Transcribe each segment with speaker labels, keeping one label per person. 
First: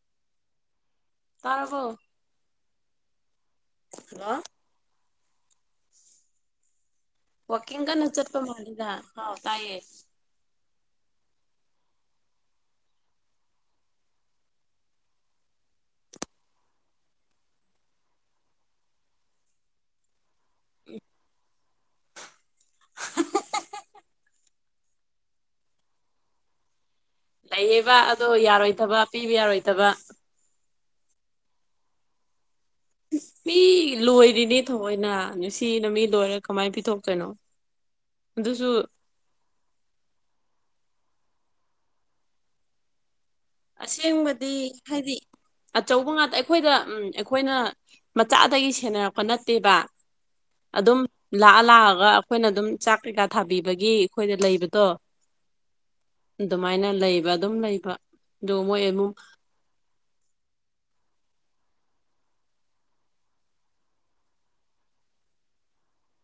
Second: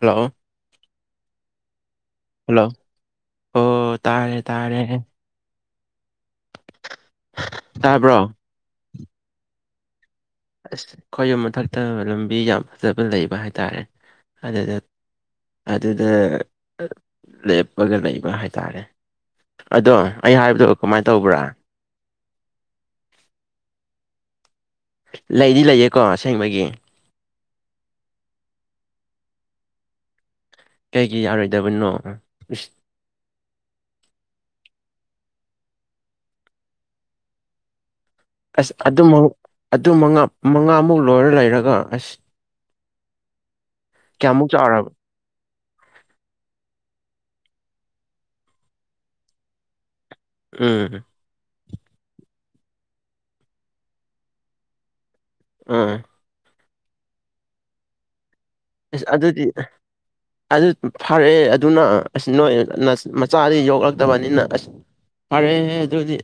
Speaker 1: Hello
Speaker 2: ꯇꯥꯔꯕꯣ
Speaker 1: hello ꯑꯣ
Speaker 2: hello
Speaker 1: ꯇꯥꯔꯦ ꯇꯥꯔꯦ
Speaker 2: ꯋꯥꯀꯤꯡ
Speaker 1: ꯇꯥꯕ꯭ꯔꯣ
Speaker 2: ꯒꯅꯆꯠꯄ [unintelligible] ꯍꯥꯎ ꯇꯥꯏꯦ
Speaker 1: ꯑꯁ ꯈꯣꯏ ꯌꯨꯝ ꯃꯊꯛꯇ ꯂꯝꯕꯤ ꯌꯥꯝ ꯐꯖꯕ ꯂꯩꯕ ꯍꯥꯏꯇꯥꯔꯦ ꯑꯗꯨꯗ ꯑꯗꯨꯗ ꯂꯦꯞꯄꯒ ꯂꯩꯕ ꯍꯥꯏꯇꯥꯔꯦ ꯑꯗꯣ ꯑꯩ ꯍꯥꯏꯕꯗꯣ ꯀꯃꯥꯏꯅ ꯇꯧꯕ꯭ꯔꯥ ꯂꯩꯗꯤ ꯂꯩꯌꯦꯀꯣ ꯑꯁꯦꯡꯕꯒꯤ
Speaker 2: ꯂꯩꯌꯦꯕ ꯑꯗꯣ ꯌꯥꯔꯣꯏꯗꯕ ꯄꯤꯕ ꯌꯥꯔꯣꯏꯗꯕ
Speaker 1: ꯀꯩꯒꯤ ꯌꯥꯔꯣꯏꯗꯕꯅꯣꯁ
Speaker 2: ꯃꯤ ꯂꯣꯏꯔꯤꯅꯦ ꯊꯑꯣꯏꯅ ꯅꯨꯡꯁꯤꯅ ꯃꯤ ꯂꯣꯏꯔ ꯀꯃꯥꯏꯅ ꯄꯤꯊꯣꯛꯇꯣꯏꯅꯣ ꯑꯗꯨꯁꯨ
Speaker 1: ꯑꯁ ꯑꯗꯨ ꯑꯗꯨ ꯃꯉꯥ ꯃꯉꯥꯃꯨꯛ ꯂꯣꯏꯔ ꯂꯩꯔꯒ ꯑꯁ ꯀꯌꯥꯃꯨꯛ
Speaker 2: ꯑꯁꯦꯡꯕꯗꯤ
Speaker 1: ꯆꯥꯎꯔꯕ
Speaker 2: ꯍꯥꯏꯗꯤ ꯑꯆꯧꯕ ꯉꯥꯛꯇ ꯑꯩꯈꯣꯏꯗ ꯎꯝ ꯑꯩꯈꯣꯏꯅ ꯃꯆꯥꯗꯒꯤ ꯁꯦꯟꯅꯔꯛꯄ ꯅꯠꯇꯦꯕ ꯑꯗꯨꯝ
Speaker 1: ꯎꯝ
Speaker 2: ꯂꯥꯛꯑ ꯂꯥꯛꯑꯒ ꯑꯩꯈꯣꯏꯅ ꯑꯗꯨꯝ ꯆꯥꯛ ꯀꯩꯀꯥ ꯊꯥꯕꯤꯕꯒꯤ ꯑꯩꯈꯣꯏꯗ ꯂꯩꯕꯗꯣ
Speaker 1: ꯑꯥ
Speaker 2: ꯑꯗꯨꯃꯥꯏꯅ ꯂꯩꯕ ꯑꯗꯨꯝ ꯂꯩꯕ ꯑꯗꯨ ꯃꯣꯏ
Speaker 1: ꯏꯁ
Speaker 2: ꯑꯗꯨꯝ
Speaker 1: ꯑꯗꯨꯗꯤ ꯑꯗꯨ ꯐꯔꯛꯑꯦ ꯑꯗꯨꯅ ꯑꯁ ꯅꯣꯏ ꯃꯆꯥꯗꯤ ꯌꯣꯛꯂꯛꯇꯕꯅꯤꯅ ꯑꯁ ꯐꯔꯦꯍ ꯑꯗꯨꯗꯤ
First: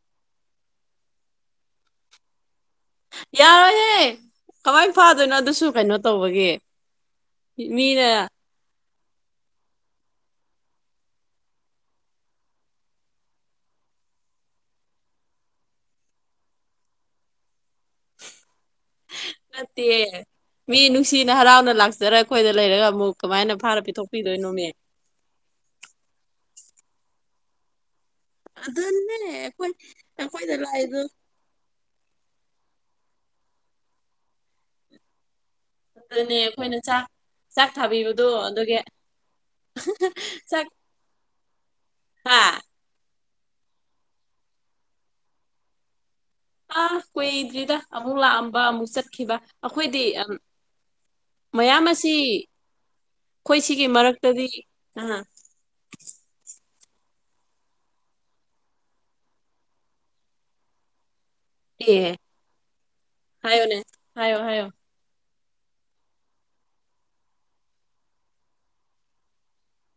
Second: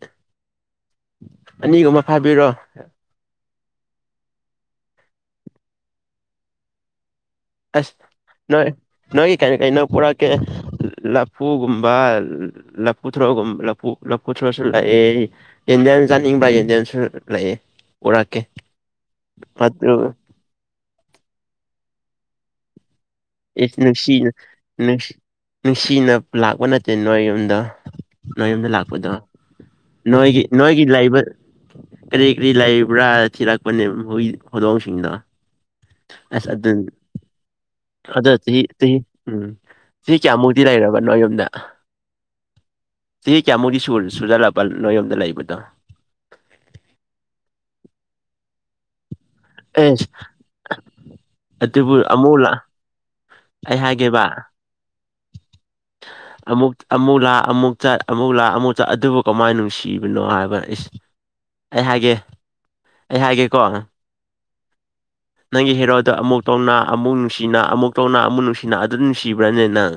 Speaker 1: ꯑꯅꯤꯒꯨꯝꯕ ꯐꯥꯕꯤꯔꯣ꯫
Speaker 2: ꯌꯥꯔꯣꯏꯍꯦ ꯀꯃꯥꯏ ꯐꯥꯗꯣꯏꯅꯣ ꯑꯗꯨꯁꯨ ꯀꯩꯅꯣ ꯇꯧꯕꯒꯦ
Speaker 1: ꯑꯁ
Speaker 2: ꯃꯤꯅ
Speaker 1: ꯅꯣꯏ ꯅꯣꯏꯒꯤ ꯀꯩꯔꯤ ꯀꯩꯅꯣ ꯄꯨꯔꯛꯀꯦ ꯂꯐꯨꯒꯨꯝꯕ ꯂꯄꯨ ꯊ꯭ꯔꯣ ꯂꯨ ꯂꯄꯨ ꯊ꯭ꯔꯣꯁꯤ ꯏꯟꯗꯤꯌꯟ ꯆꯥꯅꯤꯡꯕ꯭ꯔ ꯏꯟꯗꯤꯌꯥꯟꯁꯨ ꯂꯩꯑ ꯎꯔꯛꯀꯦ
Speaker 2: ꯅꯠꯇꯦ ꯃꯤ ꯅꯨꯡꯁꯤꯅ ꯍꯔꯥꯎꯅ ꯂꯥꯛꯆꯔꯒ ꯑꯩꯈꯣꯏꯗ ꯂꯩꯔꯒ ꯑꯃꯨꯛ ꯀꯃꯥꯏꯅ
Speaker 1: ꯏꯁ
Speaker 2: ꯐꯥꯔ
Speaker 1: ꯅꯨꯡꯁꯤꯅ
Speaker 2: ꯄꯤꯊꯣꯛꯄꯤꯗꯣꯏꯅꯣꯃꯦ
Speaker 1: ꯅꯨꯡꯁꯤꯅ ꯂꯥꯛꯄ ꯅꯠꯇꯦ ꯅꯣꯏ ꯌꯨꯝꯗ ꯅꯣꯏ ꯌꯨꯝꯗ ꯂꯥꯛꯄꯗꯣ ꯅꯣꯏꯒꯤ
Speaker 2: ꯑꯗꯨꯗꯟꯅꯦꯣꯏꯈꯣꯏꯗꯂ ꯍꯥꯏ
Speaker 1: ꯅꯣꯏꯒꯤ ꯂꯩꯕ ꯀꯔꯤ ꯀꯔꯤ ꯂꯩꯕ꯭ꯔꯥ ꯊꯤꯔꯛꯄꯅꯦ ꯍꯨꯏ ꯍꯧꯗꯣꯡꯁꯤꯡꯅ
Speaker 2: ꯑꯗꯨꯅꯦ ꯑꯩꯈꯣꯏꯅ ꯆꯥꯛ ꯆꯥꯛ ꯊꯥꯕꯤꯕꯗꯣ
Speaker 1: ꯑꯗꯣ ꯆꯍꯤ
Speaker 2: ꯑꯗꯨꯒꯤ
Speaker 1: ꯆꯍꯤ ꯎꯝ ꯆꯍꯤ ꯀꯌꯥꯃꯨꯛꯇꯤ
Speaker 2: ꯆꯥꯛ
Speaker 1: ꯂꯩꯔꯕ ꯅꯣꯏ
Speaker 2: ꯍꯥꯥ
Speaker 1: ꯏꯦ ꯀꯌꯥꯃꯨꯛꯗꯤ ꯁꯨꯔ ꯁꯨꯖꯜꯂꯛꯄ ꯅꯣꯏꯔꯣꯝꯗ ꯂꯩꯕꯗꯣ꯫
Speaker 2: ꯑꯥ ꯀꯨꯏꯗ꯭ꯔꯤꯗ ꯑꯃꯨꯛ ꯂꯥꯛꯑꯝꯕ ꯑꯃꯨꯛ ꯆꯠꯈꯤꯕ
Speaker 1: ꯑꯦ
Speaker 2: ꯑꯩꯈꯣꯏꯗꯤ ꯌꯥꯝ ꯃꯌꯥꯝ
Speaker 1: ꯑꯗꯨꯕꯨ
Speaker 2: ꯑꯁꯤ
Speaker 1: ꯑꯃꯨꯛ ꯂꯥ
Speaker 2: ꯑꯩꯈꯣꯏ
Speaker 1: ꯑꯩ
Speaker 2: ꯁꯤꯒꯤ
Speaker 1: ꯍꯥꯏꯒꯦꯕ
Speaker 2: ꯃꯔꯛꯇꯗꯤ ꯀꯅꯥ
Speaker 1: ꯑꯃꯨꯛ ꯑꯃꯨꯛ ꯂꯥꯛ ꯑꯃꯨꯛ ꯆ ꯑꯃꯨꯛ ꯂꯥꯛ ꯑꯃꯨꯛ ꯆ ꯑꯗꯨꯕꯨ ꯀꯃꯥꯏꯅ ꯅꯨꯡꯁꯤꯕꯅꯣ ꯍꯥꯏꯕ ꯑꯩ ꯍꯥꯏꯒꯦ
Speaker 2: ꯑꯦ
Speaker 1: ꯑꯩ ꯍꯥꯏꯒꯦꯀꯣ
Speaker 2: ꯍꯥꯏꯌꯣꯅꯦ ꯍꯥꯏꯌꯣ ꯍꯥꯏꯌꯣ
Speaker 1: ꯅꯪꯒꯤ ꯍꯦꯔꯥꯎꯗ ꯑꯃꯨꯛ ꯇꯧꯅꯥ ꯑꯃꯨꯛ ꯅꯨꯡꯁꯤꯅ ꯑꯃꯨꯛ ꯇꯧꯅꯥ ꯑꯃꯨꯛ ꯅꯨꯡꯁꯤꯅ ꯑꯗꯨ ꯅꯨꯡꯁꯤꯕ꯭ꯔꯅꯦ ꯅꯪ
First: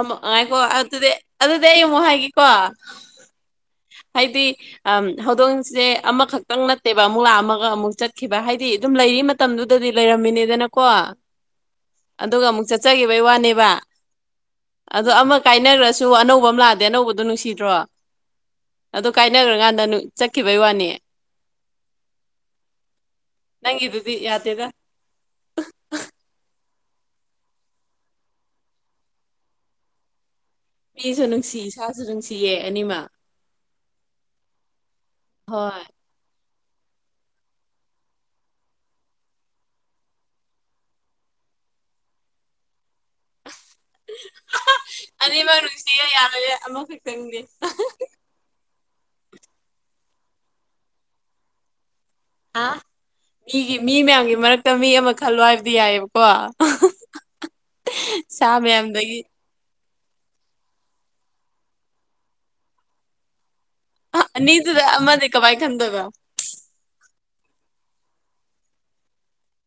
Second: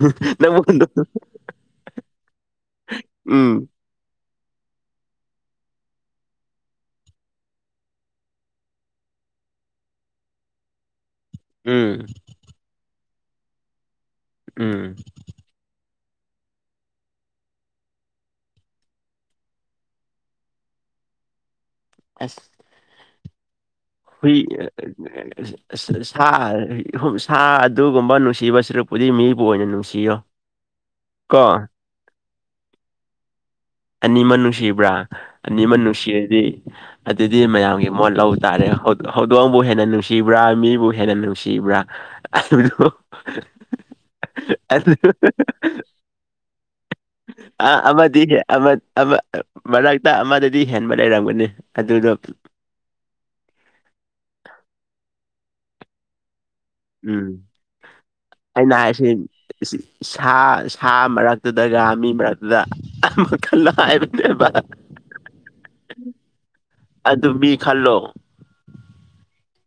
Speaker 2: ꯑꯃꯛꯉꯥꯏꯀꯣ
Speaker 1: ꯅꯪꯉꯣꯟꯗ
Speaker 2: ꯑꯗꯨꯗꯤ ꯑꯗꯨꯗꯤ ꯑꯩ ꯑꯃꯨꯛ ꯍꯥꯏꯒꯦꯀꯣ
Speaker 1: ꯎꯝ
Speaker 2: ꯍꯥꯏꯗꯤ ꯑ ꯍꯧꯗꯣꯡꯁꯦ ꯑꯃꯈꯛꯇꯪ ꯅꯠꯇꯦꯕ ꯑꯃꯨꯛ ꯂꯥꯛꯑꯝꯃꯒ ꯑꯃꯨꯛ ꯆꯠꯈꯤꯕ ꯍꯥꯏꯗꯤ ꯑꯗꯨꯝ ꯂꯩꯔꯤ ꯃꯇꯝꯗꯨꯗꯗꯤ ꯂꯩꯔꯝꯃꯤꯅꯤꯗꯅꯀꯣ
Speaker 1: ꯎꯝ
Speaker 2: ꯑꯗꯨꯒ ꯑꯃꯨꯛ ꯆꯠꯆꯈꯤꯕꯩ ꯋꯥꯅꯦꯕ
Speaker 1: ꯎꯝ
Speaker 2: ꯑꯣ ꯑꯃ ꯀꯥꯏꯅꯈ꯭ꯔꯁꯨ ꯑꯅꯧꯕ ꯑꯃ ꯂꯥꯛꯗꯦ ꯑꯅꯧꯕꯗꯣ ꯅꯨꯡꯁꯤꯗ꯭ꯔꯣ ꯑꯗꯣ ꯀꯥꯏꯅꯈ꯭ꯔꯀꯥꯟꯗ ꯆꯠꯈꯤꯕꯩ ꯋꯥꯅꯤ
Speaker 1: ꯑꯁ
Speaker 2: ꯅꯪ
Speaker 1: ꯍꯨꯏ ꯑꯁ ꯑꯁ ꯁꯥ ꯁꯥ ꯑꯗꯨꯒꯨꯝꯕ ꯅꯨꯡꯁꯤꯕ ꯁꯔꯛꯄꯨꯗꯤ ꯃꯤꯕꯨ ꯑꯣꯏꯅ ꯅꯨꯡꯁꯤꯌꯣ꯫ [unintelligible]
Speaker 2: ꯃꯤꯁꯨ ꯅꯨꯡꯁꯤ
Speaker 1: ꯀꯣ
Speaker 2: ꯏꯁꯥꯁꯨ ꯅꯨꯡꯁꯤꯌꯦ ꯑꯅꯤꯃ
Speaker 1: ꯑꯅꯤꯃ ꯅꯨꯡꯁꯤꯕ꯭ꯔꯥ ꯑꯅꯤꯃ ꯅꯨꯡꯁꯤꯔꯗꯤ ꯑꯗꯨꯗꯤ ꯃꯌꯥꯝꯒꯤ ꯃꯣꯠ ꯂ ꯇꯥꯔꯦ ꯍꯧꯗꯣꯡꯕꯨ ꯍꯦꯟꯅ ꯅꯨꯡꯁꯤꯕ꯭ꯔꯥ ꯃꯤꯕꯨ ꯍꯦꯟꯅ ꯅꯨꯡꯁꯤꯕ꯭ꯔꯥ ꯑ [unintelligible]
Speaker 2: ꯑꯅꯤꯃꯛ
Speaker 1: [unintelligible]
Speaker 2: ꯅꯨꯡꯁꯤꯌꯦ ꯌꯥꯔꯣꯏꯌꯦ ꯑꯃꯈꯛꯇꯪꯗꯤ
Speaker 1: ꯑꯥ ꯑꯕꯗꯤꯁꯦ꯫ ꯑꯃꯠ ꯑꯃꯠ ꯃꯔꯛꯇ ꯑꯃꯗꯗꯤ ꯍꯦꯟꯕ ꯂꯩꯔꯝꯒꯅꯤ ꯑꯗꯨꯗꯣ
Speaker 2: ꯑ ꯃꯤꯒꯤ ꯃꯤ ꯃꯌꯥꯝꯒꯤ ꯃꯔꯛꯇ ꯃꯤ ꯑꯃ ꯈꯜꯂꯣ ꯍꯥꯏꯕꯗꯤ ꯌꯥꯏꯑꯕ ꯀꯣ
Speaker 1: ꯎꯝ
Speaker 2: ꯁꯥ
Speaker 1: ꯑꯩꯅ
Speaker 2: ꯃꯌꯥꯝꯗꯒꯤ
Speaker 1: ꯍꯥꯏꯁꯤ ꯁꯥ ꯁꯥ ꯃꯔꯛꯇꯨꯗꯒ ꯃꯤ ꯃꯔꯛꯇꯨꯗ ꯑꯃꯥ ꯃꯈꯜ ꯍꯥꯏꯕ
Speaker 2: ꯑ- ꯑꯅꯤꯗꯨꯗ ꯑꯃꯗꯤ ꯀꯃꯥꯏ ꯈꯟꯗꯣꯏꯕ
Speaker 1: ꯑꯗꯨ ꯃꯤ ꯈꯜꯂꯣ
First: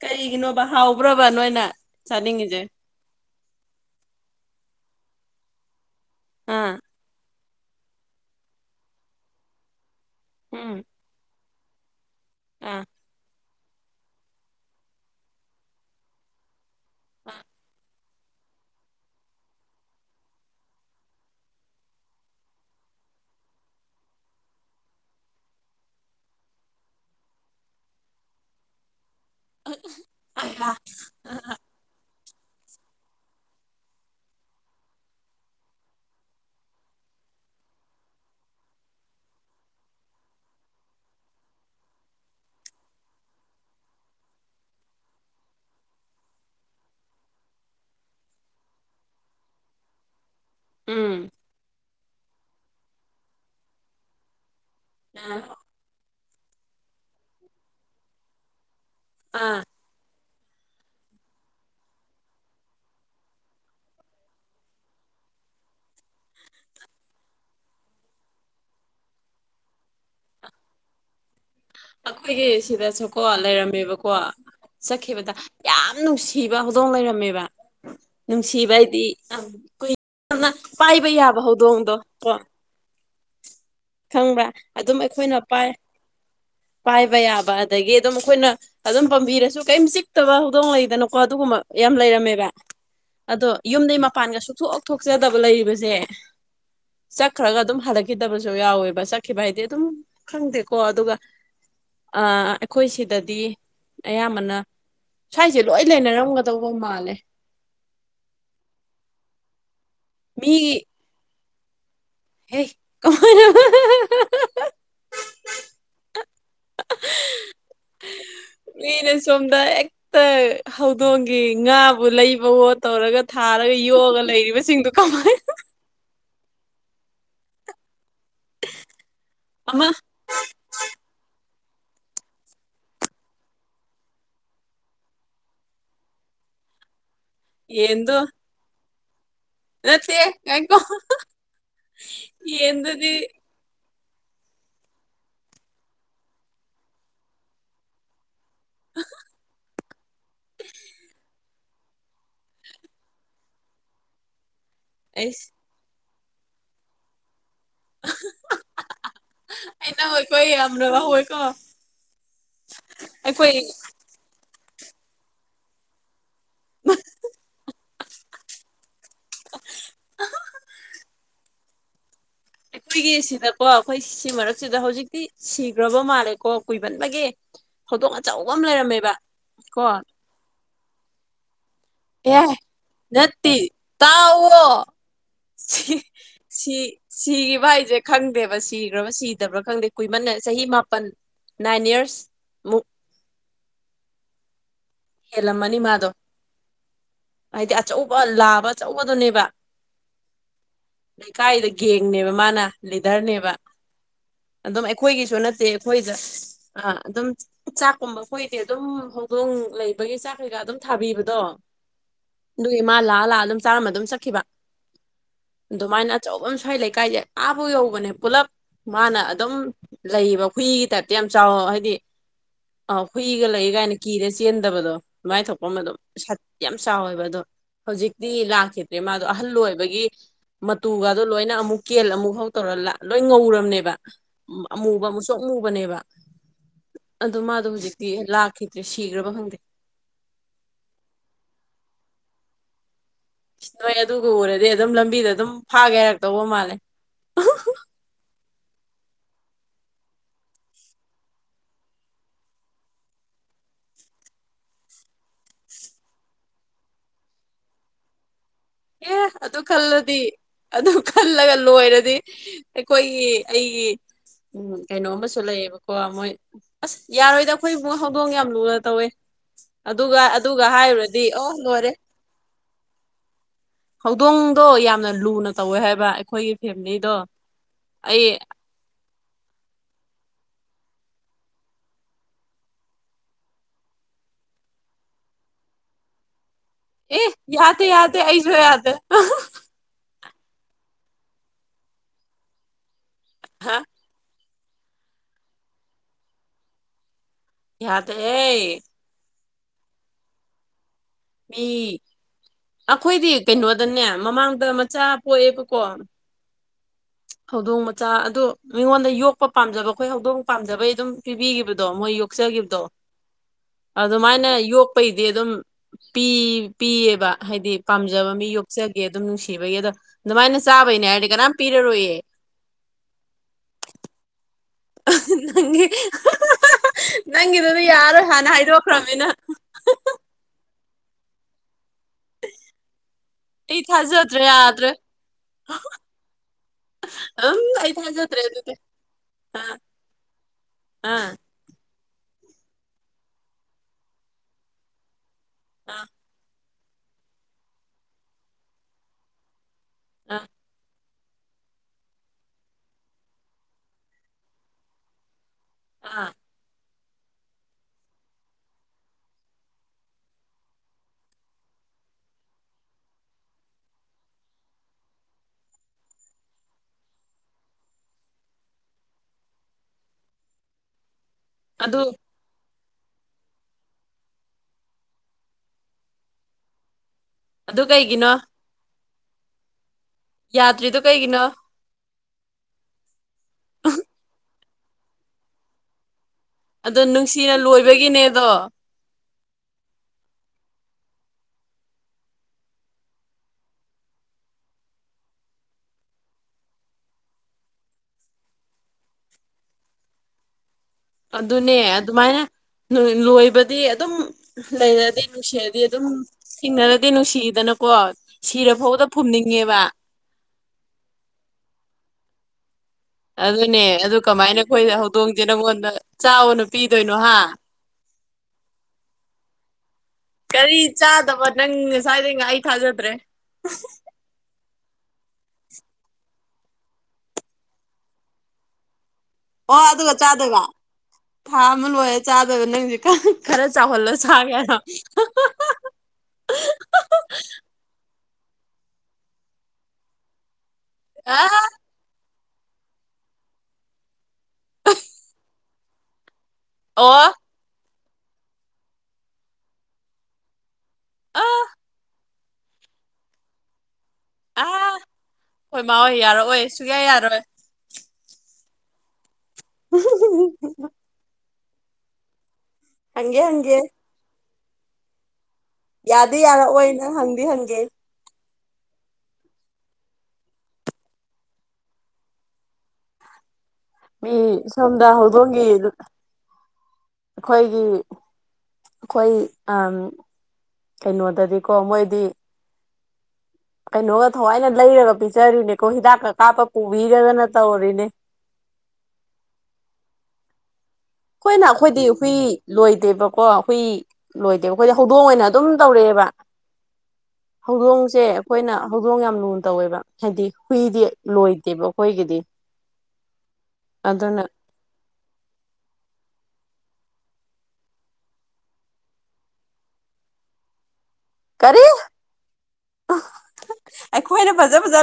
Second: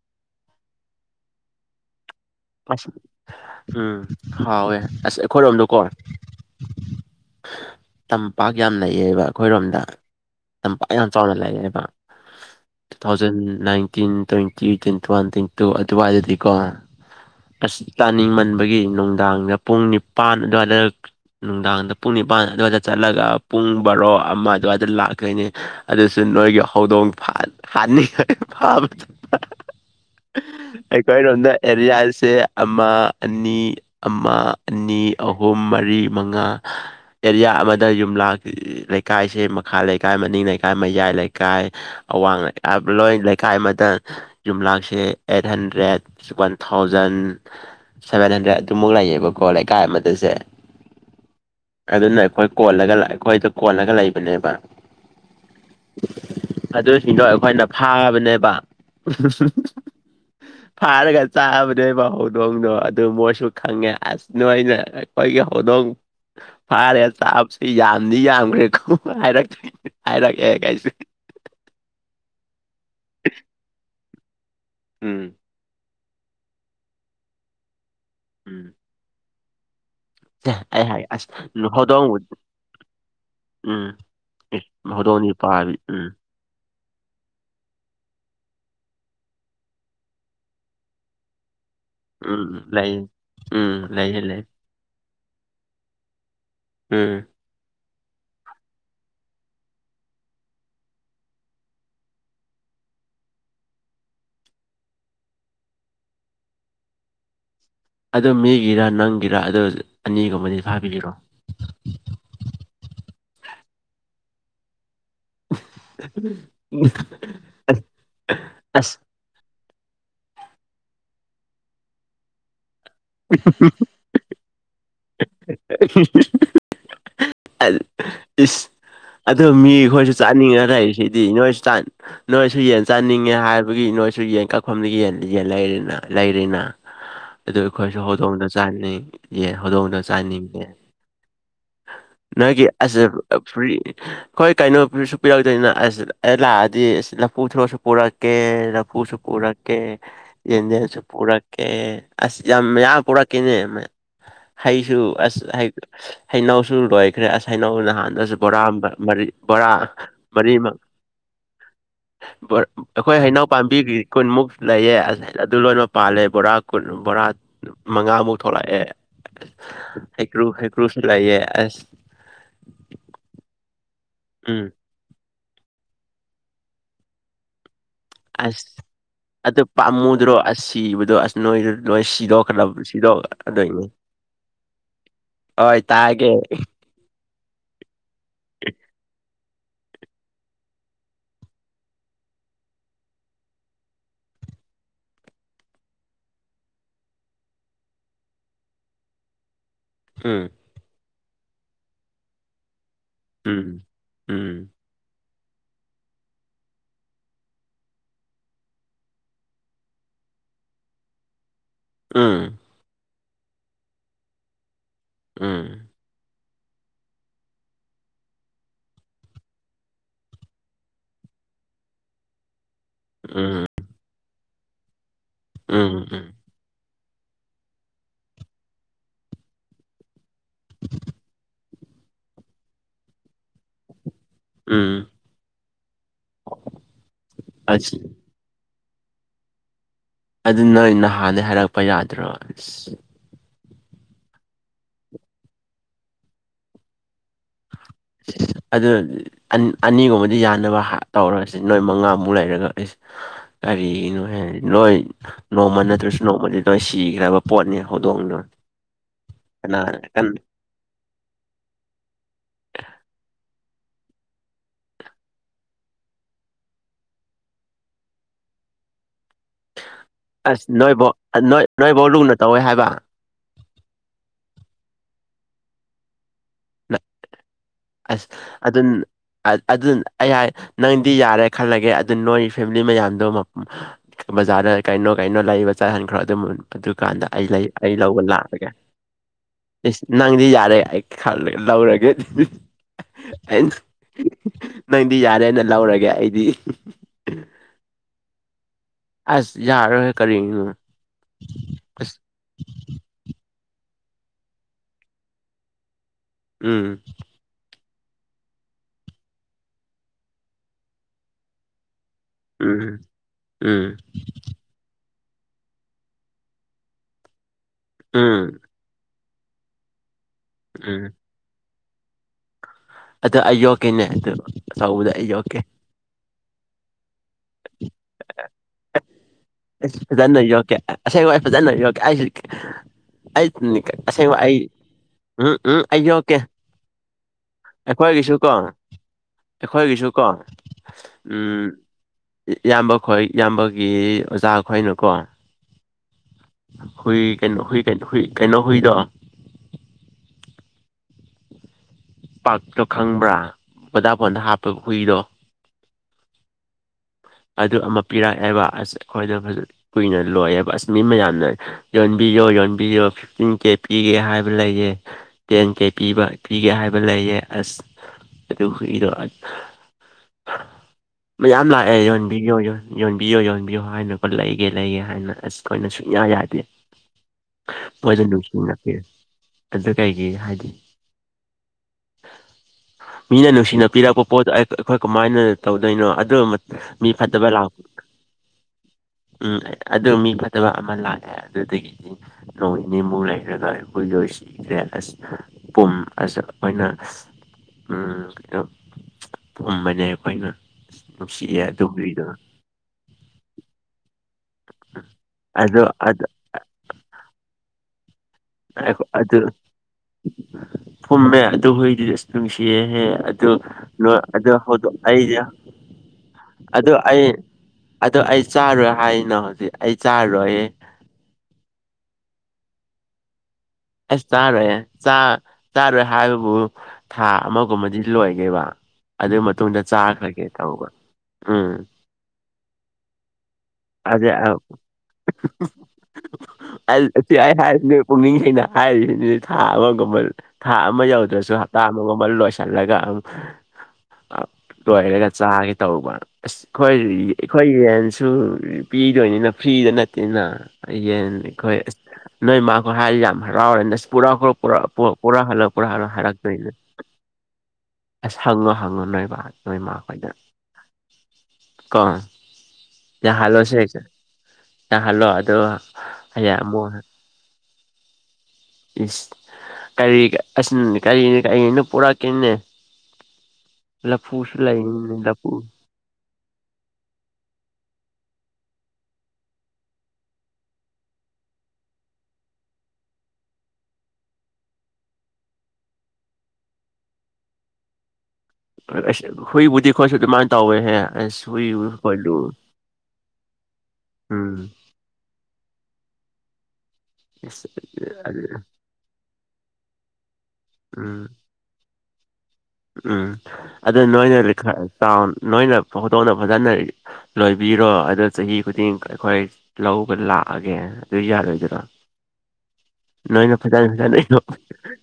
Speaker 2: ꯀꯩꯒꯤꯅꯣꯕ ꯍꯥꯎꯕ꯭ꯔꯕ ꯅꯣꯏꯅ ꯆꯥꯅꯤꯡꯉꯤꯖ‌ꯦ
Speaker 1: ꯎꯝ ꯍꯥꯎꯋꯦ ꯑꯁ ꯑꯩꯈꯣꯏꯔꯣꯝꯗꯀꯣ
Speaker 2: ꯑꯥ
Speaker 1: ꯇꯝꯄꯥꯛ ꯌꯥꯝ ꯂꯩꯌꯦꯕ ꯑꯩꯈꯣꯏꯔꯣꯝꯗ
Speaker 2: ꯎꯝ
Speaker 1: ꯇꯝꯄꯥꯛ ꯌꯥꯝ ꯆꯥꯎꯅ ꯂꯩꯌꯦꯕ꯫
Speaker 2: ꯑꯥ
Speaker 1: two thousand nineteen twenty twenty one twenty two ꯑꯗꯨ ꯋꯥꯏꯗꯗꯤꯀꯣ
Speaker 2: ꯑ
Speaker 1: ꯑꯁ ꯇꯥꯅꯤꯡꯃꯟꯕꯒꯤ ꯅꯨꯡꯗꯥꯡꯗ ꯄꯨꯡ ꯅꯤꯄꯥꯟ ꯑꯗꯨꯋꯥꯏꯗ ꯅꯨꯡꯗꯥꯡꯗ ꯄꯨꯡ ꯅꯤꯄꯥꯟ ꯑꯗꯨꯋꯥꯏꯗ ꯆꯠꯂꯒ ꯄꯨꯡ ꯕꯥꯔꯣ ꯑꯃ ꯑꯗꯨꯋꯥꯏꯗ ꯂꯥꯛꯈ꯭ꯔꯦꯅꯦ꯫ ꯑꯗꯨꯁꯨ ꯅꯣꯏꯒꯤ ꯍꯧꯗꯣꯡ ꯐ ꯐꯅꯤꯡ ꯐꯕ ꯑꯩꯈꯣꯏꯔꯣꯝꯗ ꯑꯦꯔꯤꯌꯥꯁꯦ ꯑꯃ ꯑꯅꯤ ꯑꯃ ꯑꯅꯤ ꯑꯍꯨꯝ ꯃꯔꯤ ꯃꯉꯥ ꯑꯦꯔꯤꯌꯥ ꯑꯃꯗ ꯌꯨꯝꯂꯛ ꯂꯩꯀꯥꯏꯁꯦ ꯃꯈꯥ ꯂꯩꯀꯥꯏ ꯃꯅꯤꯡ ꯂꯩꯀꯥꯏ ꯃꯌꯥꯏ ꯂꯩꯀꯥꯏ ꯑꯋꯥꯡ ꯂꯣꯏ ꯂꯩꯀꯥꯏ ꯑꯃꯗ ꯌꯨꯝꯂꯛꯁꯦ eight hundred one thousand seven hundred ꯑꯗꯨꯃꯨꯛ ꯂꯩꯌꯦꯕꯀꯣ ꯂꯩꯀꯥꯏ ꯑꯃꯗꯁꯦ
Speaker 2: ꯎꯝ
Speaker 1: ꯑꯗꯨꯅ ꯑꯩꯈꯣꯏ ꯀꯣꯜꯂꯒ ꯑꯩꯈꯣꯏꯗ ꯀꯣꯜꯂꯒ ꯂꯩꯕꯅꯦꯕ꯫
Speaker 2: ꯑ
Speaker 1: ꯑꯗꯨꯁꯤꯡꯗꯣ ꯑꯩꯈꯣꯏꯅ ꯐꯥꯕꯅꯦꯕ ꯐꯥꯔꯒ ꯆꯥꯕꯅꯦꯕ ꯍꯧꯗꯣꯡꯗꯣ ꯑꯗꯨ ꯃꯣꯏꯁꯨ ꯈꯪꯉꯦ ꯑꯁ ꯅꯣꯏꯅ ꯑꯩꯈꯣꯏꯒꯤ ꯍꯧꯗꯣꯡ ꯐꯥꯔꯦ ꯆꯥꯕꯁ‌ꯦ ꯌꯥꯝꯗꯤ ꯌꯥꯝꯈ꯭ꯔꯦ ꯀ‌ꯣ ꯍꯥꯏꯔꯛ ꯍꯥꯏꯔꯛꯑꯦ ꯀꯩꯁꯨ
Speaker 2: ꯑꯩꯈꯣꯏꯒꯤ ꯁꯤꯗꯁꯨꯀꯣ ꯂꯩꯔꯝꯃꯦꯕꯀꯣ
Speaker 1: ꯎꯝ
Speaker 2: ꯆꯠꯈꯤꯕꯗ ꯌꯥꯝ ꯅꯨꯡꯁꯤꯕ ꯍꯧꯗꯣꯡ ꯂꯩꯔꯝꯃꯦꯕ
Speaker 1: ꯎꯝ
Speaker 2: ꯅꯨꯡꯁꯤꯕ ꯍꯥꯏꯗꯤ ꯌꯥꯝ ꯀꯨꯏ ꯅ
Speaker 1: ꯑꯩ ꯍꯥꯏ
Speaker 2: ꯄꯥꯏꯕ ꯌꯥꯕ
Speaker 1: ꯑꯁ
Speaker 2: ꯍꯧꯗꫭꯡꯗꯣ
Speaker 1: ꯍꯧꯗꯣꯡꯕꯨ
Speaker 2: ꯀꫭ
Speaker 1: ꯎꯝ
Speaker 2: ꯈꯪꯕ꯭ꯔꯥ
Speaker 1: ꯏꯁ
Speaker 2: ꯑꯗꯨꯝ
Speaker 1: ꯍꯧꯗꯣꯡꯗꯤ
Speaker 2: ꯑꯩꯈꯣꯏꯅ ꯄꯥꯏ
Speaker 1: ꯄꯥꯝꯃꯤ ꯎꯝ
Speaker 2: ꯄꯥꯏꯕ ꯌꯥꯕ ꯑꯗꯒꯤ ꯑꯗꯨꯝ ꯑꯩꯈꯣꯏꯅ ꯑꯗꯨꯝ ꯄꯥꯝꯕꯤꯔꯁꯨ ꯀꯔꯤꯝ ꯆꯤꯛꯇꯕ ꯍꯧꯗꯣꯡ ꯂꯩꯗꯅꯀꯣ ꯑꯗꯨꯒꯨꯝꯕ ꯌꯥꯝ ꯂꯩꯔꯝꯃꯦꯕ
Speaker 1: ꯎꯝ ꯂꯩ
Speaker 2: ꯑꯗꯣ
Speaker 1: ꯎꯝ
Speaker 2: ꯌꯨꯝꯗꯒꯤ
Speaker 1: ꯂꯩꯌꯦ
Speaker 2: ꯃꯄꯥꯟꯒ
Speaker 1: ꯂꯩ
Speaker 2: ꯁꯨꯡꯊꯣꯛ ꯊꯣꯛꯆꯗꯕ ꯂꯩꯔꯤꯕꯖ‌ꯦ꯫
Speaker 1: ꯎꯝ
Speaker 2: ꯈꯔꯒ ꯑꯗꯨꯝ ꯍꯜꯂꯛꯈꯤꯗꯕꯁꯨ ꯌꯥꯎꯋꯦꯕ ꯆꯠꯈꯤꯕ ꯍꯥꯏꯗꯤ ꯑꯗꯨꯝ ꯈꯪꯗꯦꯀꯣ ꯑꯗꯨꯒ ꯑꯩ ꯑꯩꯈꯣꯏ ꯁꯤꯗꯗꯤ ꯑꯌꯥꯝꯕꯅ ꯁ꯭ꯋꯥꯏꯁꯦ ꯂꯣꯏ ꯂꯩꯅꯔꯝꯒꯗꯧꯕ ꯃꯥꯜꯂꯦ꯫
Speaker 1: ꯑꯗꯨ ꯃꯤꯒꯤꯔꯥ ꯅꯪꯒꯤꯔ ꯑꯗꯨ ꯑꯅꯤꯒꯨꯝꯕꯗꯤ
Speaker 2: ꯃꯤꯒꯤ
Speaker 1: ꯐꯥꯕꯤꯔꯣ
Speaker 2: ꯍꯦ ꯀꯃꯥꯏꯅ
Speaker 1: [unintelligible] ꯑꯁ
Speaker 2: ꯃꯤꯅ ꯁꯣꯝꯗ ꯍꯦꯛꯇ ꯍꯧꯗꯣꯡꯒꯤ ꯉꯥꯕꯨ ꯂꯩꯕ ꯑ‌ꯣ ꯇꯧꯔꯒ ꯊꯥꯔꯒ ꯌꯣꯛꯑꯒ ꯂꯩꯔꯤꯕꯁꯤꯡꯗꯨ ꯀꯃꯥꯏ
Speaker 1: [unintelligible] ꯏꯁ ꯑꯗꯨꯝ
Speaker 2: ꯑꯃ
Speaker 1: ꯃꯤꯈꯣꯏꯁꯨ ꯆꯥꯅꯤꯡꯉ ꯂꯩꯁꯤꯗꯤ ꯅꯣꯏꯁꯨ ꯅꯣꯏꯁꯨ ꯌꯦꯟ ꯆꯥꯅꯤꯡꯉꯦ ꯍꯥꯏꯕꯒꯤ ꯅꯣꯏꯁꯨ ꯌꯦꯟ ꯀꯛꯐꯝꯗ ꯌꯦꯟ ꯌꯦꯟ ꯂꯩꯔꯤꯅ ꯂꯩꯔꯤꯅ ꯑꯗꯨ ꯑꯩꯈꯣꯏꯁꯨ
Speaker 2: ꯌꯦꯟꯗꯣ
Speaker 1: ꯍꯧꯗꯣꯡꯗ‌ꯣ ꯆꯥꯅꯤꯡꯌꯦ ꯍꯧꯗꯣꯡꯗ
Speaker 2: ꯅꯠꯇꯦ
Speaker 1: ꯆꯥꯅꯤꯡꯉꯦ
Speaker 2: ꯉꯥꯏꯈꯣ
Speaker 1: ꯅꯪꯒꯤ ꯑꯁꯦ
Speaker 2: ꯌꯦꯟꯗꯨꯗꯤ
Speaker 1: ꯐꯔꯤ ꯍꯣꯏ ꯀꯩꯅꯣꯁꯨ ꯄꯤꯔꯛꯇꯣꯏꯅꯤꯅ ꯑꯁ ꯑꯩ ꯂꯥꯛꯑꯗꯤ ꯂꯐꯨ ꯊꯣꯔꯁꯨ ꯄꯨꯔꯛ ꯀꯦ ꯂꯐꯨꯁꯨ ꯄꯨꯔꯛꯀꯦ ꯌꯦꯟꯗꯦꯃꯁꯨ ꯄꯨꯔꯛ ꯀ‌ꯦ ꯑꯁ ꯌꯥꯝ ꯃꯌꯥꯝ ꯄꯨꯔꯛꯀꯦꯅꯦ ꯍꯩꯁꯨ ꯑꯁ
Speaker 2: ꯑꯩꯁ
Speaker 1: ꯍ ꯍꯩꯅꯧꯁꯨ ꯂꯣꯏ ꯈ꯭ꯔꯦ ꯑꯁ ꯍꯩꯅꯧ ꯅꯍꯥꯟꯗꯁꯨ ꯕꯣꯔꯥ ꯕꯣꯔꯥ
Speaker 2: ꯑꯩ ꯅꯪ ꯑꯩꯈꯣꯏ
Speaker 1: ꯃꯔꯤꯃꯛ
Speaker 2: [unintelligible]
Speaker 1: ꯕꯣꯔ ꯑꯈꯣꯏ ꯍꯩꯅꯧ
Speaker 2: ꯑꯩꯈꯣꯏ
Speaker 1: ꯄꯥꯝꯕꯤꯒꯤ ꯀꯨꯟꯃꯨꯛ ꯂꯩꯌꯦ ꯑꯁ ꯑꯗꯨ ꯂꯣꯏꯃꯛ ꯄꯥꯜꯂꯦ ꯕꯣꯔꯥ ꯀꯨꯟ ꯕꯣꯔꯥ ꯃꯉꯥꯃꯨꯛ ꯊꯣꯛꯂꯛꯑꯦ ꯍꯦꯀ꯭ꯔꯨ ꯍꯦꯀ꯭ꯔꯨ ꯁꯤꯂꯥꯏꯌꯦ ꯑꯁ
Speaker 2: ꯑꯩꯈꯣꯏꯒꯤ ꯁꯤꯗꯀꯣ ꯑꯩꯈꯣꯏ ꯁꯤ
Speaker 1: ꯎꯝ
Speaker 2: ꯃꯔꯛꯁꯤꯗ ꯍꯧꯖꯤꯛꯇꯤ ꯁꯤꯈ꯭ꯔꯕ ꯃꯥꯜꯂꯦꯀꯣ ꯀꯨꯏꯃꯟꯕꯒꯤ ꯍꯧꯗꯣꯛꯅ
Speaker 1: ꯑꯁ ꯑꯗꯨ ꯄꯥꯝꯃꯨꯗ꯭ꯔꯣ ꯑ ꯁꯤꯕꯗꯣ ꯑꯁ ꯅꯣꯏꯗ ꯅꯣꯏ
Speaker 2: ꯑꯦ
Speaker 1: ꯁꯤꯗꯣꯛꯀꯗꯕ ꯁꯤꯗꯣꯛꯑ
Speaker 2: ꯅꯠꯇꯦ
Speaker 1: ꯑꯗꯨꯏꯅꯤ
Speaker 2: ꯇꯥꯎꯋꯣ
Speaker 1: ꯍꯣꯏ
Speaker 2: ꯁꯤ
Speaker 1: ꯇꯥꯒꯦ
Speaker 2: ꯁꯤ ꯁꯤꯈꯤꯕ ꯍꯥꯏꯁꯦ ꯈꯪꯗꯦꯕ ꯁꯤꯈ꯭ꯔꯕ ꯁꯤꯗꯕ꯭ꯔꯥ ꯈꯪꯗꯦ ꯀꯨꯏꯃꯟꯅ ꯆꯍꯤ ꯃꯥꯄꯜ ꯅꯥꯏꯟ ꯏꯌꯥꯔꯁ ꯃꯨꯛ꯫ ꯍꯦꯜꯂꯝꯃꯅꯤ ꯃꯥꯗꯣ ꯍꯥꯏꯗꯤ ꯑꯆꯧꯕ ꯂꯥꯕ ꯑꯆꯧꯕꯗꯨꯅꯦꯕ
Speaker 1: ꯍꯥꯝ
Speaker 2: ꯂꯩꯀꯥꯏꯗ ꯒꯦꯡꯅꯦꯕ ꯃꯥꯅ ꯂꯤꯗꯔꯅꯦꯕ
Speaker 1: ꯎꯝ ꯎꯝ
Speaker 2: ꯑꯗꯨꯝ ꯑꯩꯈꯣꯏꯒꯤꯁꯨ ꯅꯠꯇꯦ ꯑꯩꯈꯣꯏꯗ ꯑꯥ ꯑꯗꯨꯝ ꯆꯥꯛꯀꯨꯝꯕ ꯀꯨꯏꯗꯤꯦ ꯑꯗꯨꯝ ꯍꯧꯗꯣꯡ ꯂꯩ ꯒꯤ ꯆꯥꯛ ꯀꯩꯀꯥ ꯑꯗꯨꯝ ꯊꯥꯕꯤꯕꯗꯣ
Speaker 1: ꯎꯝ
Speaker 2: ꯑꯗꯨ ꯏꯃꯥ ꯂꯥꯛꯑ ꯂꯥꯛꯑ ꯑꯗꯨꯝ ꯆꯥꯝꯃ ꯑꯗꯨꯝ ꯆꯠꯈꯤꯕ
Speaker 1: ꯎꯝ
Speaker 2: ꯑꯗꯨꯃꯥꯏꯅ ꯑꯆꯧꯕ ꯁ꯭ꯋꯥꯏ ꯂꯩꯀꯥꯏꯁꯦ ꯀꯥꯐꯥꯎ ꯌꯧꯕꯅꯦ ꯄꯨꯜꯂꯞ ꯃꯥꯅ ꯑꯗꯨꯝ ꯂꯩꯕ ꯍꯨꯏꯒꯤ ꯇꯥꯏꯞꯇ ꯌꯥꯝ ꯆꯥꯎꯋꯣ ꯍꯥꯏꯗꯤ ꯑ ꯍꯨꯏꯒ
Speaker 1: ꯎꯝ
Speaker 2: ꯂꯩ ꯀꯥꯏꯅ ꯀꯤꯔ ꯆꯦꯟꯗꯕꯗꯣ ꯑꯗꯨꯃꯥꯏꯅ ꯊꯣꯛꯄ ꯑꯃ
Speaker 1: ꯎꯝ
Speaker 2: ꯑꯗꯨꯝ
Speaker 1: ꯎꯝ
Speaker 2: ꯁꯠ ꯌꯥꯝ ꯆꯥꯎꯋꯦꯕ ꯑꯗꯣ ꯍꯧꯖꯤꯛꯇꯤ ꯂꯥꯛꯈꯤꯗ꯭ꯔꯦ ꯃꯥꯗꯣ ꯑꯍꯜ ꯑꯣꯏꯕꯒꯤ ꯃꯇꯨꯒꯗꯣ ꯂꯣꯏꯅ ꯑꯃꯨꯛ ꯀꯦꯜ ꯑꯃꯨꯛ ꯍꯥꯎ ꯇꯧꯔ ꯂꯣꯏ ꯉꯧꯔꯕꯅꯦꯕ꯫ ꯑꯃꯨꯕ
Speaker 1: ꯎꯝ
Speaker 2: ꯑꯃꯨꯁꯨꯣꯛ ꯃꯨꯕꯅꯦꯕ ꯑꯗꯨ ꯃꯥꯗꯣ
Speaker 1: ꯑꯁ
Speaker 2: ꯍꯧꯖꯤꯛꯇꯤ ꯂꯥꯛꯈꯤ ꯁꯤꯈ꯭ꯔꯕ ꯈꯪꯗꯦ
Speaker 1: ꯑꯗꯨ ꯅ ꯅꯍꯥꯟꯗꯩ ꯍꯥꯏꯔꯛꯄ ꯌꯥꯗ꯭ꯔꯣ
Speaker 2: ꯁꯤ ꯅꯣꯏ ꯑꯗꯨꯒ ꯎꯔꯗꯤ ꯑꯗꯨꯝ ꯂꯝꯕꯤꯗ ꯑꯗꯨꯝ ꯐꯥꯒꯦ ꯍꯥꯏꯔꯛꯇꯧꯕ ꯃꯥꯜꯂꯦ
Speaker 1: ꯑꯗꯨ ꯑꯟ ꯑꯅꯤꯒꯨꯝꯕꯗꯤ ꯌꯥꯅꯕ ꯇꯧꯔꯁꯤ ꯅꯣꯏ ꯃꯉꯥꯃꯨꯛ ꯂꯩꯔꯒ ꯑꯩꯁ ꯀꯔꯤꯅꯍꯦ ꯅꯣꯏ ꯅꯣꯡꯃ ꯅꯠꯇ꯭ꯔꯁꯨ ꯅꯣꯡꯃꯗꯤ ꯂꯣꯏ ꯁꯤꯈ꯭ꯔꯕ ꯄꯣꯠꯅꯤ ꯍꯧꯗꯣꯡꯗꯣꯏ
Speaker 2: ꯑꯦ ꯑꯗꯨ ꯀꯜꯂꯗꯤ ꯑꯗꯨ ꯈꯜꯂꯒ ꯂꯣꯏꯔꯗꯤ ꯑꯩꯈꯣꯏꯒꯤ ꯑꯩꯒꯤ ꯎꯝ ꯀꯩꯅꯣꯝ ꯑꯃꯁꯨ ꯂꯩꯌꯦꯕꯀꯣ ꯃꯣꯏ ꯑꯁ ꯌꯥꯔꯣꯏꯗ ꯑꯩꯈꯣꯏ ꯏꯕꯨꯨꯡ ꯍꯧꯗꯣꯡ ꯌꯥꯝ ꯂꯨꯅ ꯇꯧꯋꯦ꯫ ꯑꯗꯨꯒ ꯑꯗꯨꯒ
Speaker 1: ꯑꯁ ꯅꯣꯏꯕꯧ
Speaker 2: ꯍꯥꯏꯔꯨꯔꯗꯤ ꯑꯣ
Speaker 1: ꯅꯣꯏ
Speaker 2: ꯂꯣꯏꯔꯦ
Speaker 1: ꯅꯣꯏꯕꯧ ꯂꯨꯅ ꯇꯧꯋꯦ ꯍꯥꯏꯕ
Speaker 2: ꯍꯧꯗꯣꯡꯗꯣ ꯌꯥꯝꯅ ꯂꯨꯅ ꯇꯧꯋꯦ ꯍꯥꯏꯕ ꯑꯩꯈꯣꯏꯒꯤ
Speaker 1: ꯅ-
Speaker 2: ꯐꯦꯃꯤꯂꯤꯗꯣ ꯑꯩ
Speaker 1: ꯑꯁ ꯑꯗꯨꯅ ꯑꯗꯨ ꯑꯩ ꯅꯪꯗꯤ ꯌꯥꯔꯦ ꯈꯜꯂꯒꯦ ꯑꯗꯨ ꯅꯣꯏ ꯐꯦꯃꯤꯂꯤ ꯃꯌꯥꯝꯗꯣ ꯕꯖꯥꯔꯗ ꯀꯩꯅꯣ ꯀꯩꯅꯣ ꯂꯩꯕ ꯆꯠꯍꯟꯈ꯭ꯔꯣ ꯑꯗꯨꯝ ꯑꯗꯨ ꯀꯥꯟꯗ
Speaker 2: ꯑꯦ
Speaker 1: ꯑꯩ ꯂꯩ
Speaker 2: ꯌꯥꯗꯦ
Speaker 1: ꯑꯩ
Speaker 2: ꯌꯥꯗꯦ
Speaker 1: ꯂꯧꯕ
Speaker 2: ꯑꯩꯁꯨ
Speaker 1: ꯂꯥꯛꯑꯒꯦ꯫
Speaker 2: ꯌꯥꯗꯦ
Speaker 1: ꯏꯁ ꯅꯪꯗꯤ ꯌꯥꯔꯦ ꯑꯩ ꯈꯜꯂꯒ ꯂꯧꯔꯦꯗꯨꯗꯤ ꯑ ꯅꯪꯗꯤ ꯌꯥꯔꯦꯅ ꯂꯧꯔꯒꯦ ꯑꯩꯗꯤ
Speaker 2: ꯏꯍꯗ ꯑꯦ
Speaker 1: ꯑꯁ ꯌꯥꯔꯔꯣꯏ ꯀꯔꯤꯅꯣꯅꯦ
Speaker 2: ꯃꯤ ꯑꯩꯈꯣꯏꯗꯤ ꯀꯩꯅꯣꯗꯅꯦ ꯃꯃꯥꯡꯗ ꯃꯆꯥ ꯄꯣꯛꯑꯦꯕꯀꯣ
Speaker 1: ꯎꯝ
Speaker 2: ꯍꯧꯗꯣꯡ ꯃꯆꯥ ꯑꯗꯣ ꯃꯤꯉꯣꯟꯗ ꯌꯣꯛꯄ ꯄꯥꯝꯖꯕ ꯈꯣꯏ ꯍꯧꯗꯣꯡ ꯄꯥꯝꯖꯕꯩ ꯑꯗꯨꯝ ꯄꯤꯕꯤꯈꯤꯕꯗꯣ ꯃꯣꯏ ꯌꯣꯛꯆꯈꯤꯕꯗꯣ
Speaker 1: ꯎꯝ ꯎꯝ
Speaker 2: ꯑꯗꯨꯃꯥꯏꯅ ꯌꯣꯛ ꯄꯩꯗꯤ ꯑꯗꯨꯝ ꯄꯤꯌꯦꯕ ꯍꯥꯏꯗꯤ ꯄꯥꯝꯖꯕ
Speaker 1: ꯎꯝ
Speaker 2: ꯃꯤ ꯆꯒꯦ ꯑꯗꯨꯝ ꯅꯨꯡꯁꯤꯕꯒꯤ ꯑꯗꯣ ꯑꯗꯨꯃꯥꯏꯅ
Speaker 1: ꯎꯝ
Speaker 2: ꯆꯥꯕꯩꯅꯦ ꯍꯥꯏꯔꯗꯤ ꯀꯅꯥꯝ ꯄꯤꯔꯔꯣꯏꯌꯦ
Speaker 1: ꯑꯗꯨ ꯑꯩ ꯌꯣꯛꯀꯦꯅꯦ ꯑꯗꯨ ꯑꯆꯧꯕꯗ ꯑꯩ ꯌꯣꯛꯀꯦ
Speaker 2: ꯅꯪꯗꯤ ꯅꯪꯒꯤꯗꯨꯗꯤ ꯌꯥꯔꯣꯏ ꯍꯥꯟꯅ ꯍꯥꯏꯗꯣꯛꯈ꯭ꯔꯕꯅꯤꯅ
Speaker 1: ꯐꯥꯖꯅ ꯌꯣꯛꯀꯦ ꯑꯁꯦꯡꯕ ꯑꯩ ꯐꯖꯅ ꯌꯣꯛꯀꯦ ꯑꯩꯖꯨ ꯑꯩ ꯑꯁꯦꯡꯕ
Speaker 2: ꯊꯥꯖꯗ꯭ꯔꯦ
Speaker 1: ꯑꯩ
Speaker 2: ꯌꯥꯗ꯭ꯔꯦ
Speaker 1: ꯎꯝ ꯎꯝ ꯑꯩ ꯌꯣꯛꯀꯦ
Speaker 2: ꯑꯩ ꯊꯥꯖꯗ꯭ꯔꯦ ꯑꯗꯨꯗꯤ ꯑꯥ
Speaker 1: ꯑꯩꯈꯣꯏꯒꯤꯁꯨꯀꯣ ꯎꯝ
Speaker 2: ꯑꯥ
Speaker 1: ꯏꯌꯥꯝꯕ ꯈꯣꯏ ꯏꯌꯥꯝꯕꯒꯤ ꯃꯆꯥꯈꯣꯏꯅꯀꯣ
Speaker 2: ꯑꯥ
Speaker 1: ꯍꯨꯏ ꯀꯩꯅꯣ ꯍꯨꯏ ꯀꯩꯅꯣ ꯍꯨꯏ ꯀꯩꯅꯣ ꯍꯨꯏꯗꯣ
Speaker 2: ꯑ
Speaker 1: ꯄꯥꯛꯇꯣ ꯈꯪꯕ꯭ꯔꯥ ꯈꯣꯏꯗꯥ ꯐꯣꯟꯗ ꯍꯥꯞꯄ ꯍꯨꯏꯗꯣ
Speaker 2: ꯑꯥ
Speaker 1: ꯑꯗꯨ ꯑꯃ ꯄꯤꯔꯛꯑꯦꯕ ꯑꯁ ꯑꯩꯈꯣꯏꯅ ꯐꯖꯅ ꯀꯨꯏꯅ ꯂꯣꯏꯑꯦꯕ ꯑꯁ ꯃꯤ ꯃꯌꯥꯝꯅ ꯌꯣꯟꯕꯤꯌꯣ ꯌꯣꯟꯕꯤꯌꯣ ꯏꯟꯀꯦꯁ ꯄꯤꯒꯦ ꯍꯥꯏꯕ ꯂꯩꯌꯦ꯫ ꯇꯦꯟ ꯀꯦ ꯄꯤꯕ ꯄꯤꯒꯦ ꯍꯥꯏꯕ ꯂꯩꯌꯦ ꯑꯁ ꯑꯗꯨ ꯍꯨꯏꯗꯣ ꯃꯌꯥꯝ ꯂꯥꯛꯑꯦ
Speaker 2: ꯑꯗꯨ
Speaker 1: ꯌꯣꯟ ꯌꯣꯟꯕꯤꯌꯣ ꯌꯣꯟꯕꯤꯌꯣ ꯍꯥꯏꯅꯀꯣ ꯂꯩꯒꯦ ꯂꯩꯒꯦ ꯍꯥꯏꯅ ꯑꯁ ꯑꯩꯈꯣꯏꯅ ꯁꯨꯡꯌꯥ ꯌꯥꯗꯦ
Speaker 2: ꯑꯗꯨ
Speaker 1: ꯃꯣꯏꯁꯨ
Speaker 2: ꯀꯩꯒꯤꯅꯣ
Speaker 1: ꯅꯨꯡꯁꯤ ꯅꯈꯤ ꯑꯗꯨ ꯀꯩꯒꯤ ꯍꯥꯏꯗꯤ
Speaker 2: ꯌꯥꯗ꯭ꯔꯤꯗꯣ ꯀꯩꯒꯤꯅꯣ
Speaker 1: ꯃꯤꯅ ꯅꯨꯡꯁꯤꯅ ꯄꯤꯔꯛꯄ ꯄꯣꯠꯇꯣ ꯑꯩꯈꯣꯏ ꯀꯃꯥꯏꯅ ꯇꯧꯗꯣꯏꯅꯣ ꯑꯗꯨ
Speaker 2: ꯑꯗꯣ
Speaker 1: ꯃꯤ ꯐꯠꯇꯕ
Speaker 2: ꯅꯨꯡꯁꯤꯅ
Speaker 1: ꯂꯥꯛꯄ
Speaker 2: ꯂꯣꯏꯕꯒꯤꯅꯦ ꯑꯗꯣ
Speaker 1: ꯎꯝ ꯑꯗꯨ ꯃꯤ ꯐꯠꯇꯕ ꯑꯃ ꯂꯥꯛꯑꯦ ꯑꯗꯨꯗꯒꯤꯗꯤ ꯅꯣꯡ ꯅꯤꯅꯤꯃꯨꯛ ꯂꯩꯈ꯭ꯔꯦ ꯒ ꯍꯨꯢꯗꯣ ꯁꯤꯔꯦ ꯑꯁ ꯄꯨꯝ ꯑꯁ ꯑꯩꯈꯣꯏꯅ ꯎꯝ ꯀꯩꯅꯣ ꯐꯨꯝꯕꯅꯦ ꯑꯩꯈꯣꯏꯅ ꯅꯨꯡꯁꯤꯌꯦ
Speaker 2: ꯑꯗꯨꯅꯦ
Speaker 1: ꯑꯗꯨ ꯍꯨꯏꯗꯣ
Speaker 2: ꯑꯗꯨꯃꯥꯏꯅ ꯂꯣꯏꯕꯗꯤ ꯑꯗꯨꯝ ꯂꯩꯔꯗꯤ ꯅꯨꯡꯁꯤꯔꯗꯤ
Speaker 1: ꯑꯗꯣ
Speaker 2: ꯑꯗꯨꯝ ꯊꯦꯡꯅꯔꯗꯤ ꯅꯨꯡꯁꯤꯗꯅꯀꯣ ꯁꯤꯔ ꯐꯥꯎꯕꯗ
Speaker 1: ꯑꯗꯨ
Speaker 2: ꯐꯨꯝꯅꯤꯡꯉꯦꯕ
Speaker 1: ꯐꯨꯝꯃꯦ ꯑꯗꯨ ꯍꯨꯏꯗꯤ ꯑꯁ ꯅꯨꯡꯁꯤꯌꯦꯍꯦ ꯑꯗꯨ
Speaker 2: ꯑꯗꯨꯅꯦ
Speaker 1: ꯑꯗꯨ
Speaker 2: ꯀꯃꯥꯏꯅ
Speaker 1: ꯍꯧ
Speaker 2: ꯑꯩꯈꯣꯏ
Speaker 1: ꯑꯩꯁꯦ
Speaker 2: ꯍꯧꯗꯣꯡꯁꯦ ꯅꯪꯉꯣꯟꯗ ꯆꯥꯎꯅ
Speaker 1: ꯑꯗꯨ
Speaker 2: ꯄꯤꯗꯣꯏꯅꯣ
Speaker 1: ꯑꯩ
Speaker 2: ꯍꯥ
Speaker 1: ꯑꯗꯣ ꯑꯩ ꯆꯥꯔꯣꯏ ꯍꯥꯏꯅ ꯍꯧꯖꯤꯛ ꯑꯩ ꯆꯥꯔꯣꯏꯌꯦ
Speaker 2: ꯀꯔꯤ ꯆꯥꯗꯕ ꯅꯪ ꯉꯁꯥꯏꯗꯒꯤ ꯑꯩ ꯊꯥꯖꯗ꯭ꯔꯦ
Speaker 1: ꯑꯁ ꯆꯥꯔꯣꯏꯍꯦ ꯆꯥꯔꯣꯏ ꯍꯥꯏꯕꯕꯨ ꯊꯥ ꯑꯃꯒꯨꯝꯕꯗꯤ ꯂꯣꯏꯒꯦꯕ ꯑꯗꯨꯒꯤ ꯃꯇꯨꯡꯗ
Speaker 2: ꯑꯣ ꯑꯗꯨꯒ
Speaker 1: ꯆꯥꯈ꯭ꯔꯒꯦ ꯇꯧꯕ ꯎꯝ
Speaker 2: ꯆꯥꯗꯣꯏꯔꯣ ꯅꯪꯒꯤꯁꯦ ꯈꯔ ꯆꯥꯎꯍꯜꯂꯒ
Speaker 1: ꯑꯗ
Speaker 2: ꯆꯥꯒꯦ ꯍꯥꯏꯔꯣ
Speaker 1: ꯑꯁꯤ ꯑꯩ ꯍꯥꯏꯔꯤꯅꯦ ꯄꯨꯛꯅꯤꯡꯉꯩꯅ ꯍꯥꯏꯔꯤꯁꯤꯅꯦ ꯊꯥ ꯑꯃꯒꯨꯝꯕ ꯊꯥ ꯑꯃ
Speaker 2: ꯑ
Speaker 1: ꯌꯧꯗ꯭ꯔꯁꯨ ꯍꯞꯇꯥ ꯑꯃꯒꯨꯝꯕ ꯂꯣꯏꯁꯤꯜꯂꯒ ꯂꯣꯏꯔꯒ ꯆꯥꯒꯦ ꯇꯧꯕ ꯑꯁ ꯑꯩꯈꯣꯏ
Speaker 2: ꯑꯣ ꯑ
Speaker 1: ꯑꯩꯈꯣꯏ ꯌꯦꯟꯁꯨ ꯄꯤꯗꯣꯏꯅꯤꯅ ꯐ꯭ꯔꯤꯗ ꯅꯠꯇꯦꯅ ꯌꯦꯟꯅꯦ ꯑꯩꯈꯣꯏ ꯑꯁ ꯅꯣꯏ ꯃꯥꯈꯣꯏ ꯍꯥꯏꯔꯗꯤ ꯌꯥꯝ ꯍꯔꯥꯎꯔꯅꯤ ꯅꯁ ꯄꯨꯔꯥꯍꯧꯔꯛ
Speaker 2: ꯑ ꯑꯩꯈꯣꯏ
Speaker 1: ꯄꯨꯔꯥ ꯍꯜꯂꯛ ꯄꯔꯥ
Speaker 2: ꯃꯥ
Speaker 1: ꯍꯜ
Speaker 2: ꯍꯣꯏ ꯌꯥꯔꯛꯑꯣꯏ
Speaker 1: ꯍꯏꯔꯛꯇꯣꯏꯅꯤ
Speaker 2: ꯁꯨꯡꯌꯥ ꯌꯥꯔꯣꯏ
Speaker 1: ꯑꯁ ꯍꯪꯉꯣ ꯍꯪꯉꯣ ꯅꯣꯏꯕ ꯅꯣꯏꯃ ꯈꯣꯏꯗ ꯀꯣ꯫
Speaker 2: ꯍꯪꯒꯦ ꯍꯪꯒꯦ
Speaker 1: ꯌꯥꯍꯜꯂꯣꯁꯦ ꯌꯥꯍꯜꯂꯣ ꯑꯗꯣ
Speaker 2: ꯌꯥꯗꯤ
Speaker 1: ꯍꯌꯦꯡ ꯑꯃꯨꯛ
Speaker 2: ꯌꯥꯔꯛꯑꯣꯏ ꯍꯪꯗꯤ ꯍꯪꯒꯦ꯫
Speaker 1: ꯏꯁ ꯀꯔꯤ ꯑꯁꯅ ꯀꯔꯤꯅꯤ ꯀꯩ ꯄꯨꯔꯛꯀꯦꯅꯦ꯫ [inaudible]
Speaker 2: ꯃꯤ ꯁꯣꯝꯗ
Speaker 1: ꯂꯩꯅꯤꯅꯦ ꯂꯐꯨ
Speaker 2: ꯍꯧꯗꯣꯡꯒꯤ ꯑꯩꯈꯣꯏꯒꯤ ꯑꯈꯣꯏ ꯀꯩꯅꯣꯗꯗꯤꯀꯣ ꯃꯣꯏꯗꯤ ꯀꯩꯅꯣꯒ ꯊꯋꯥꯏꯅ ꯂꯩꯔꯒ ꯄꯤꯖꯔꯤꯅꯦꯀꯣ ꯍꯤꯗꯥꯛꯀ ꯀꯥꯞꯄ ꯄꯨꯕꯤꯔꯒꯅ ꯇꯧꯔꯤꯅꯦ
Speaker 1: ꯑꯁ ꯍꯨꯏꯕꯨꯗꯤ ꯑꯈꯣꯏꯁꯨ ꯑꯗꯨ ꯃꯥ ꯇꯧꯋꯦꯍꯦ ꯑꯩꯁ
Speaker 2: ꯑꯩꯈꯣꯏꯅ ꯑꯩꯈꯣꯏꯗꯤ ꯍꯨꯏ ꯂꯣꯏꯗꯦꯕꯀꯣ ꯍꯨꯏ
Speaker 1: ꯎꯝ
Speaker 2: ꯂꯣꯏꯗꯦꯕ ꯑꯩꯈꯣꯏꯗ ꯍꯧꯗꯣꯡ ꯑꯣꯏꯅ ꯑꯗꯨꯝ ꯇꯧꯔꯛꯑꯦꯕ
Speaker 1: ꯑꯁ
Speaker 2: ꯍꯧꯗꯣꯡꯁꯦ ꯑꯩꯈꯣꯏꯅ ꯍꯧꯗꯣꯡ ꯌꯥꯝ ꯂꯨꯅ ꯇꯧꯋꯦꯕ ꯍꯥꯏꯗꯤ ꯍꯨꯏꯗꯤ
Speaker 1: ꯎꯝ
Speaker 2: ꯂꯣꯏ ꯗꯦꯕ ꯈꯣꯏꯒꯤꯗꯤ
Speaker 1: ꯎꯝ ꯑꯗꯨ ꯅꯣꯏꯅꯗꯤ ꯈꯔ ꯆꯥꯎꯟ ꯅꯣꯏꯅ ꯍꯩꯗꯣꯛꯗꯣ ꯐꯖꯟꯅ ꯂꯣꯏꯕꯤꯔꯣ ꯑꯗꯣ ꯆꯍꯤ ꯈꯨꯗꯤꯡ ꯑꯩꯈꯣꯏ ꯂꯧꯕ ꯂꯥꯛꯑꯒꯦ ꯑꯗꯨ ꯌꯥ
Speaker 2: ꯀꯔꯤ
Speaker 1: ꯂꯩꯗꯅ ꯅꯣꯏꯅ ꯐꯖ ꯐꯖ [unintelligible]
Speaker 2: ꯑꯩꯈꯣꯏꯅ ꯐꯖ ꯐꯖ